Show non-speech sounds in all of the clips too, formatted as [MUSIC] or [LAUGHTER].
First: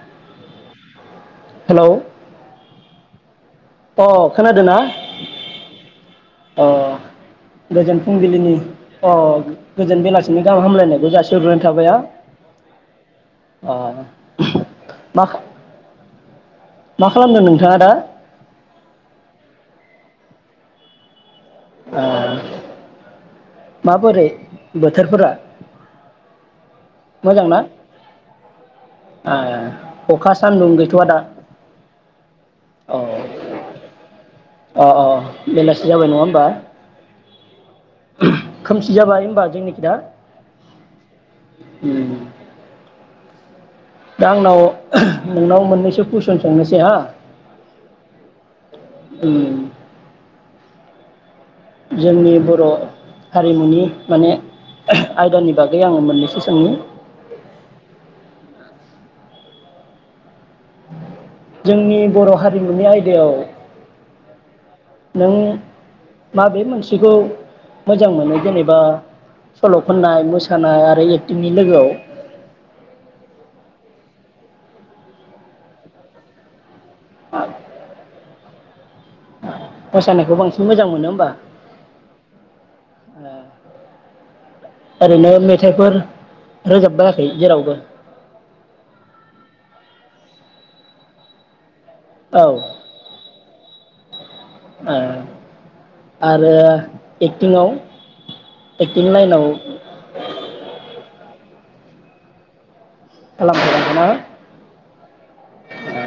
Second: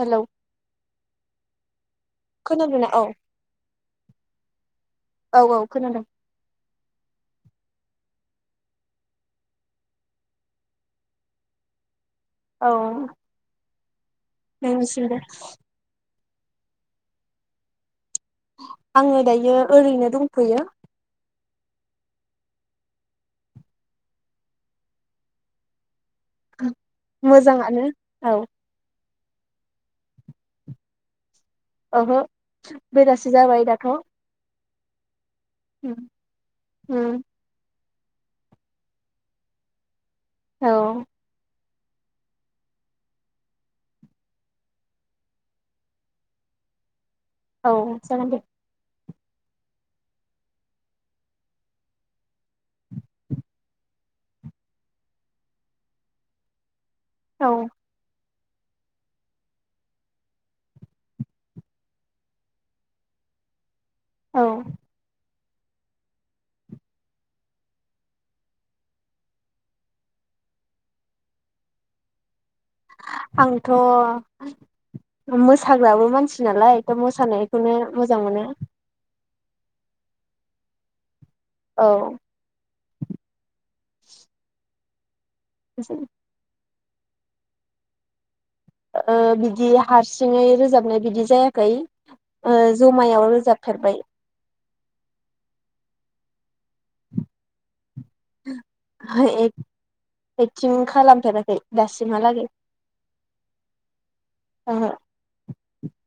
Hello. Hello. खोनादोंना? औ। अ खोनादोंना? औ औ खोनादों अ गोजोन फुंबिलिनि अ गोजोन बेलासिनि गाहाम हामलायनायखौ जासि हरग्रोनाय थाबाय हा। औ नोंनिसिम मा बो। मा खालामदों नोंथाङा दा? आङो दायो ओरैनो दंथ'यो। ओं माबोरै बोथोरफोरा? मोजाङानो औ। ए अखा सान्दुं गैथ'आ दा? ओहो अ बेलासि जाबाय दाथ' अ अ बेलासि उम जाबाय नङा होमबा? खोमसि जाबाय होमबा जोंनिखि दा? औ। उम। दा आंनाव नोंनाव मोननैसो कुइसन सोंनोसै हा। औ जागोन दे। उम। जोंनि बर हारिमुनि माने आयदानि बागै आङो मोननैसो सोंनि औ जोंनि बर हारिमुनि आयदायाव औ नों माबे मोनसेखौ मोजां मोनो जेनेबा सल खननाय मोसानाय आरो एक्टिंनि लोगोआव? आंथ' मोसाग्राबो मानसि नालाय मोसानायखौनो मोज मोजां मोनो मोसानायखौ बांसिन मोजां मोनो होमबा? औ ओ आरैनो मेथाइफोर रोजाब बायाखै जेरावबो? ओ बिदि हारसिङै रोजाबनाय बिदि जायाखै। औ ओ जमायाव रोजाब फेरबाय। ओ आरो एक्टिंआव एक्टिं हो लाइनाव एक एक्टिं खालाम फेराखै दासिमहालागै खालाम फेराखै ना? ओहो आ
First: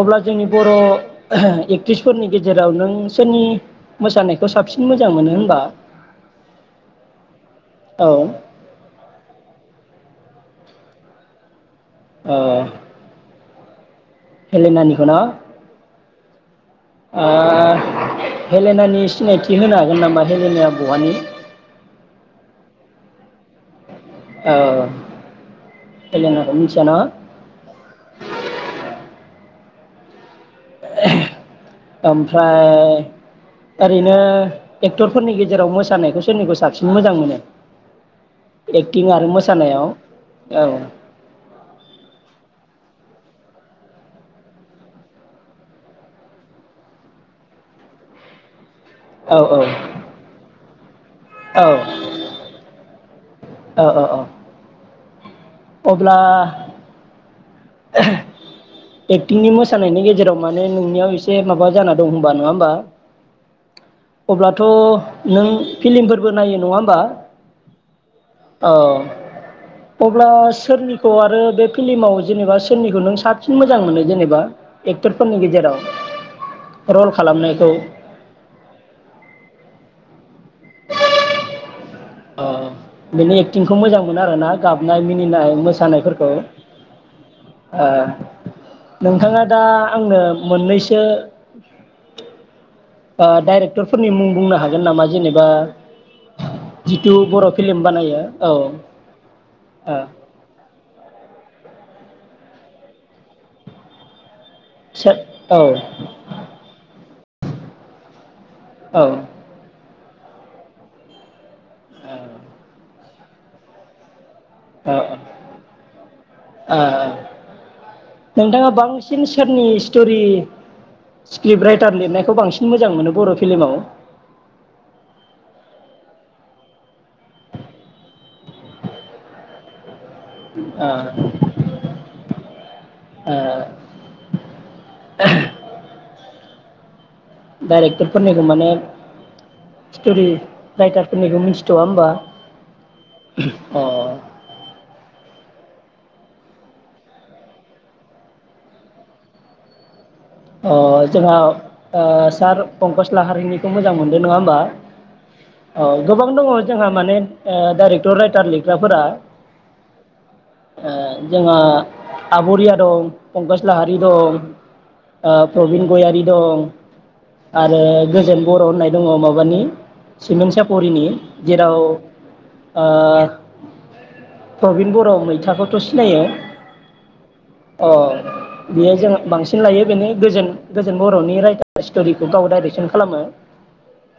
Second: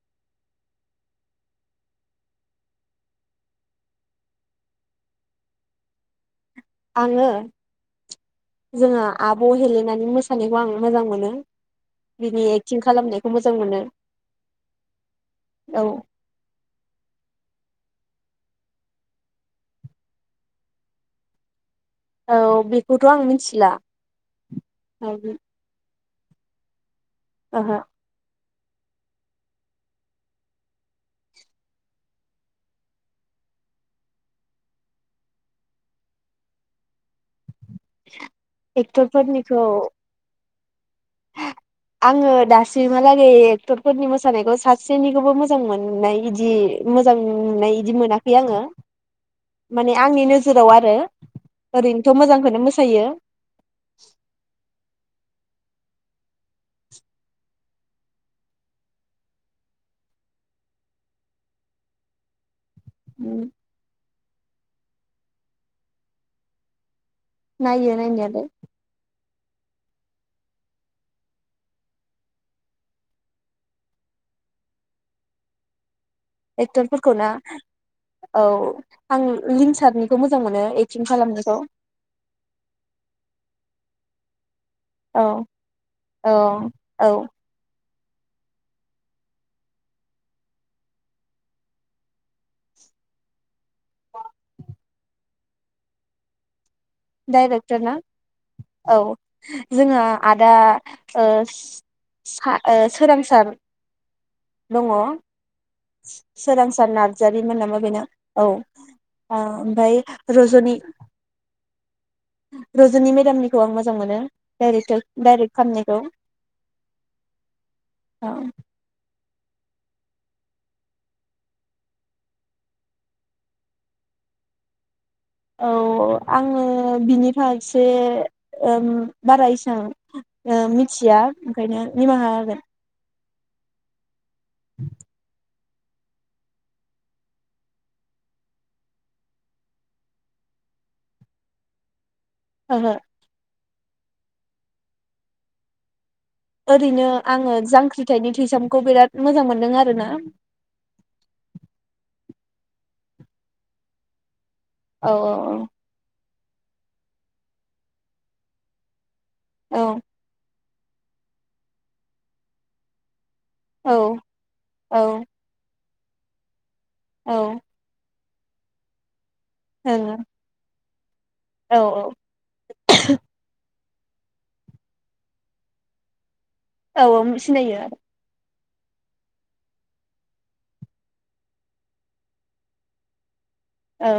अब्ला जोंनि बर एक्ट्रिसफोरनि गेजेराव नों सोरनि मोसानायखौ साबसिन मोजां मोनो होनबा? आङो औ जोङो आब हेलेनानि मोसा मोसानायखौ आं मोजां मोनो। बिनि एक्टिं खालामनायखौ मोजां मोजां मोनो। हेलिनानिखौ न? औ आ हेलेनानि सिनायथि होनो हागोन नामा? हेलेनाया बहानि? औ बेखौथ आं मिथिला औ [UNINTELLIGIBLE] मिथियाना? ओहो ओमफ्राय ओरैनो एक्टरफोरनि गेजेराव मोसानायखौ सोरनिखौ साबसिन मोजां मोनो? एक्टिं आरो एक्टरफोरनिखौ मोसानायाव औ आङो दासिमहालागै एक्टरफोरनि मोसानायखौ सासेनिखौबो मोजां मोननाय बिदि मोजां मोननाय इदि मोनाखै आङो औ माने आंनि नोजोराव आरो औ ओरैनोथ मोजांखौनो मोसायो औ औ औ। अब्ला। [INAUDIBLE] एक्टिंनि मोसानायनि गेजेराव माने नोंनियाव एसे माबा जाना दं होनबा नङा होमबा? उम। अब्लाथ नों फिलिमफोरबो नायो नङा होमबा? नायो नायनायालाय। औ अब्ला सोरनिखौ आरो बे फिल्माव जेनेबा सोरनिखौ नों सा साबसिन मोजां मोनो जेनेबा एक्टरफोरनि गेजेराव। रल एक्टरफोरखौ ना खालामनायखौ औ आं लिंसारनि मोजां मोनो एटिं खालामखौ। अ बिनि एक्टिंखौ मोजां मोनो आरो ना? गाबनाय मिनिनाय मोसानायफोरखौ औ औ ओ। नोंथाङा दा आंनो मोननैसो। डाइरेक्ट फोरनि मुं बुंनो हागोन नामा? जेनेबा। जिथु बर' डाइरेक्टर फिल्म ना बानायो औ ओ जोंहा आदा ओ। सा सोरांसार। दङ [UNINTELLIGIBLE] औ सोरांसार नार्जारिमोन नामा बेना। औ औ ओमफ्राय। रजनि रजनि मेदामनिखौ आं मोजां मोनो। औ डाइरेक्टर डाइरेक्ट खामनायखौ ओ औ। सोर नि स्टरि स्क्रिप राइटार लिरनायखौ बांसिन मोजां मोनो बर फिल्माव? औ अ आङो बिनिफारसे ओम बारा एसां। ओ मिथिया ओंखायनो निमाहा हागोन। ओ। [INAUDIBLE] डाइरेक्टरफोरनिखौ माने स्टरि राइटारफोरनिखौ मिथिथवा होमबा? ओहो। अ। ओरैनो आङो जांख्रिथायनि थैसामखौ बिराद मोजां मोनदों आर ना। अ जोंहा सार पंकस लाहारिनिखौ मोजां मोनदों नङा होमबा? औ औ औ। दङ जोंहा माने डाइरेक्टर राइटार लिरग्राफोरा। औ जोंहा आबरिया दं। फंकस औ लाहारि दं। औ प्रबिन गयारि दं औ आरो गोजोन बर' होननाय दङ माबा नि ओं परिनि औ जेराव औ ओ प्रबिन बर' मैथाखौथ सिनायो औ औ सिनायो आरो बेह जों बांसिन लायो बेनो गोजोन गोजोन बरनि राइटार स्टरिखौ गाव डाइरेक्सन खालामो। औ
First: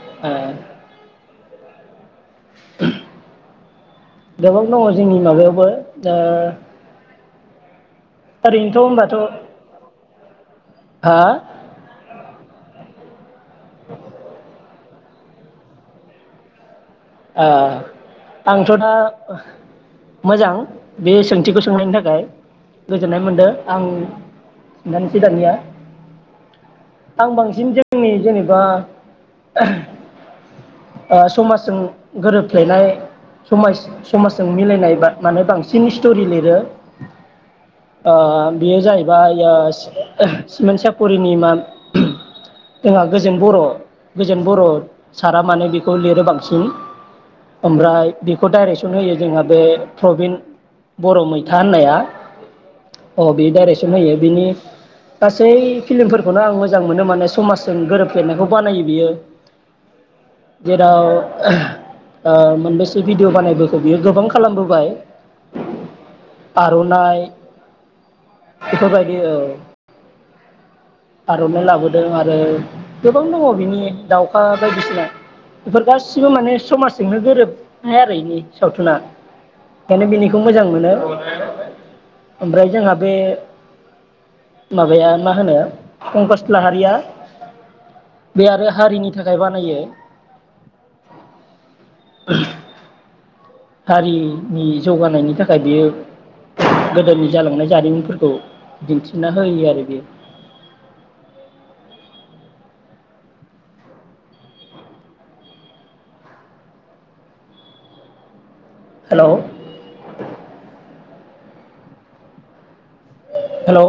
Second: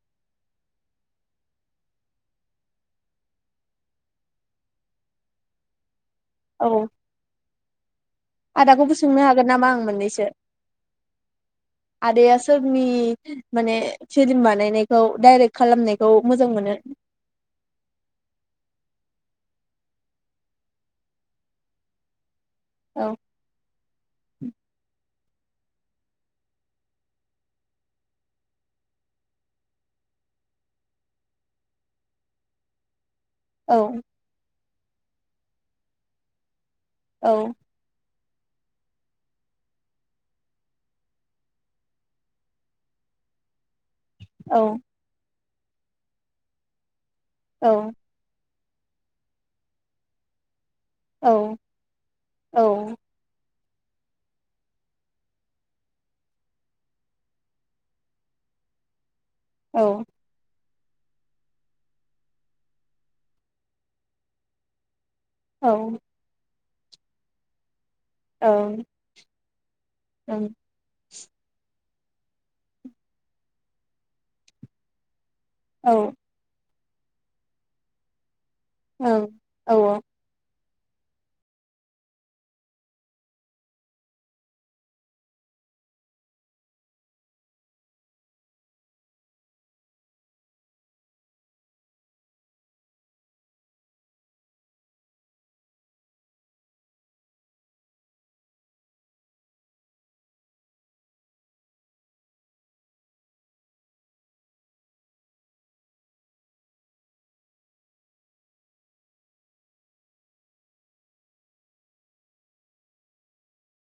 ओ गोबां दङ जोंनि माबायावबो ओ औ ओरैनोथ' आदाखौबो होनबाथ' सोंनो हागोन नामा आं मोननैसो? हा आदाया सोरनि माने फिलिम बानायायनाय खौ डाइरेक्ट खालामनायखौ मोजां मोनो ओ आंथ' दा मोजां बे सोंथिखौ सोंनायनि थाखाय औ गोजोननाय मोनदों आं नों सि दानिया आं बांसिन जोंनि जेनेबा समाजजों गोरोबफ्लैनायाय औ समाज समाजों मिलायना बा माने बांसिन स्टरि लिरो। औ ओ बेयो जाहैबाय ओ ओह सिमोन सापरिनि मा ओहोम जोंहा गोजोन बर' गोजोन औ बर' साराबो माने बेखौ लिरो बांसिन। औ ओमफ्राय बे खौ डाइरेक्सन होयो जोंहा बे प्रबिन बर' औ मैथा होननाया औ अ बे डाइरेक होयो बिनि गासै फिलिमफोरखौनो आं मोजां मोनो माने समाजजों गोरोबफ्लेनायखौ बानायो बियो औ जेराव ओ मोनबेसे भिडिअ बानायबोखौ बियो गोबां खालामबोबाय औ आरनाइ बेफोरबायदि औ ओं आरनाइ लाबोदों आरो गोबां दङ बिनि दाउखा बायदिसिना बेफोर ओं गासिबो माने समाज जोंनो गोरोबनाय आरो इनि सावथुना औ ओंखायनो बिनिखौ मोजां मोनो ओमफ्राय जोंहा बे माबाया मा होनो पंकस लाहारिया बे आरो हारिनि थाखाय बानायो हारिनि जौगानायनि थाखाय बियो गोदोनि जालांनाय जारिमिनफोरखौ दिन्थिना होयो आरो बेयो हेल हेलौ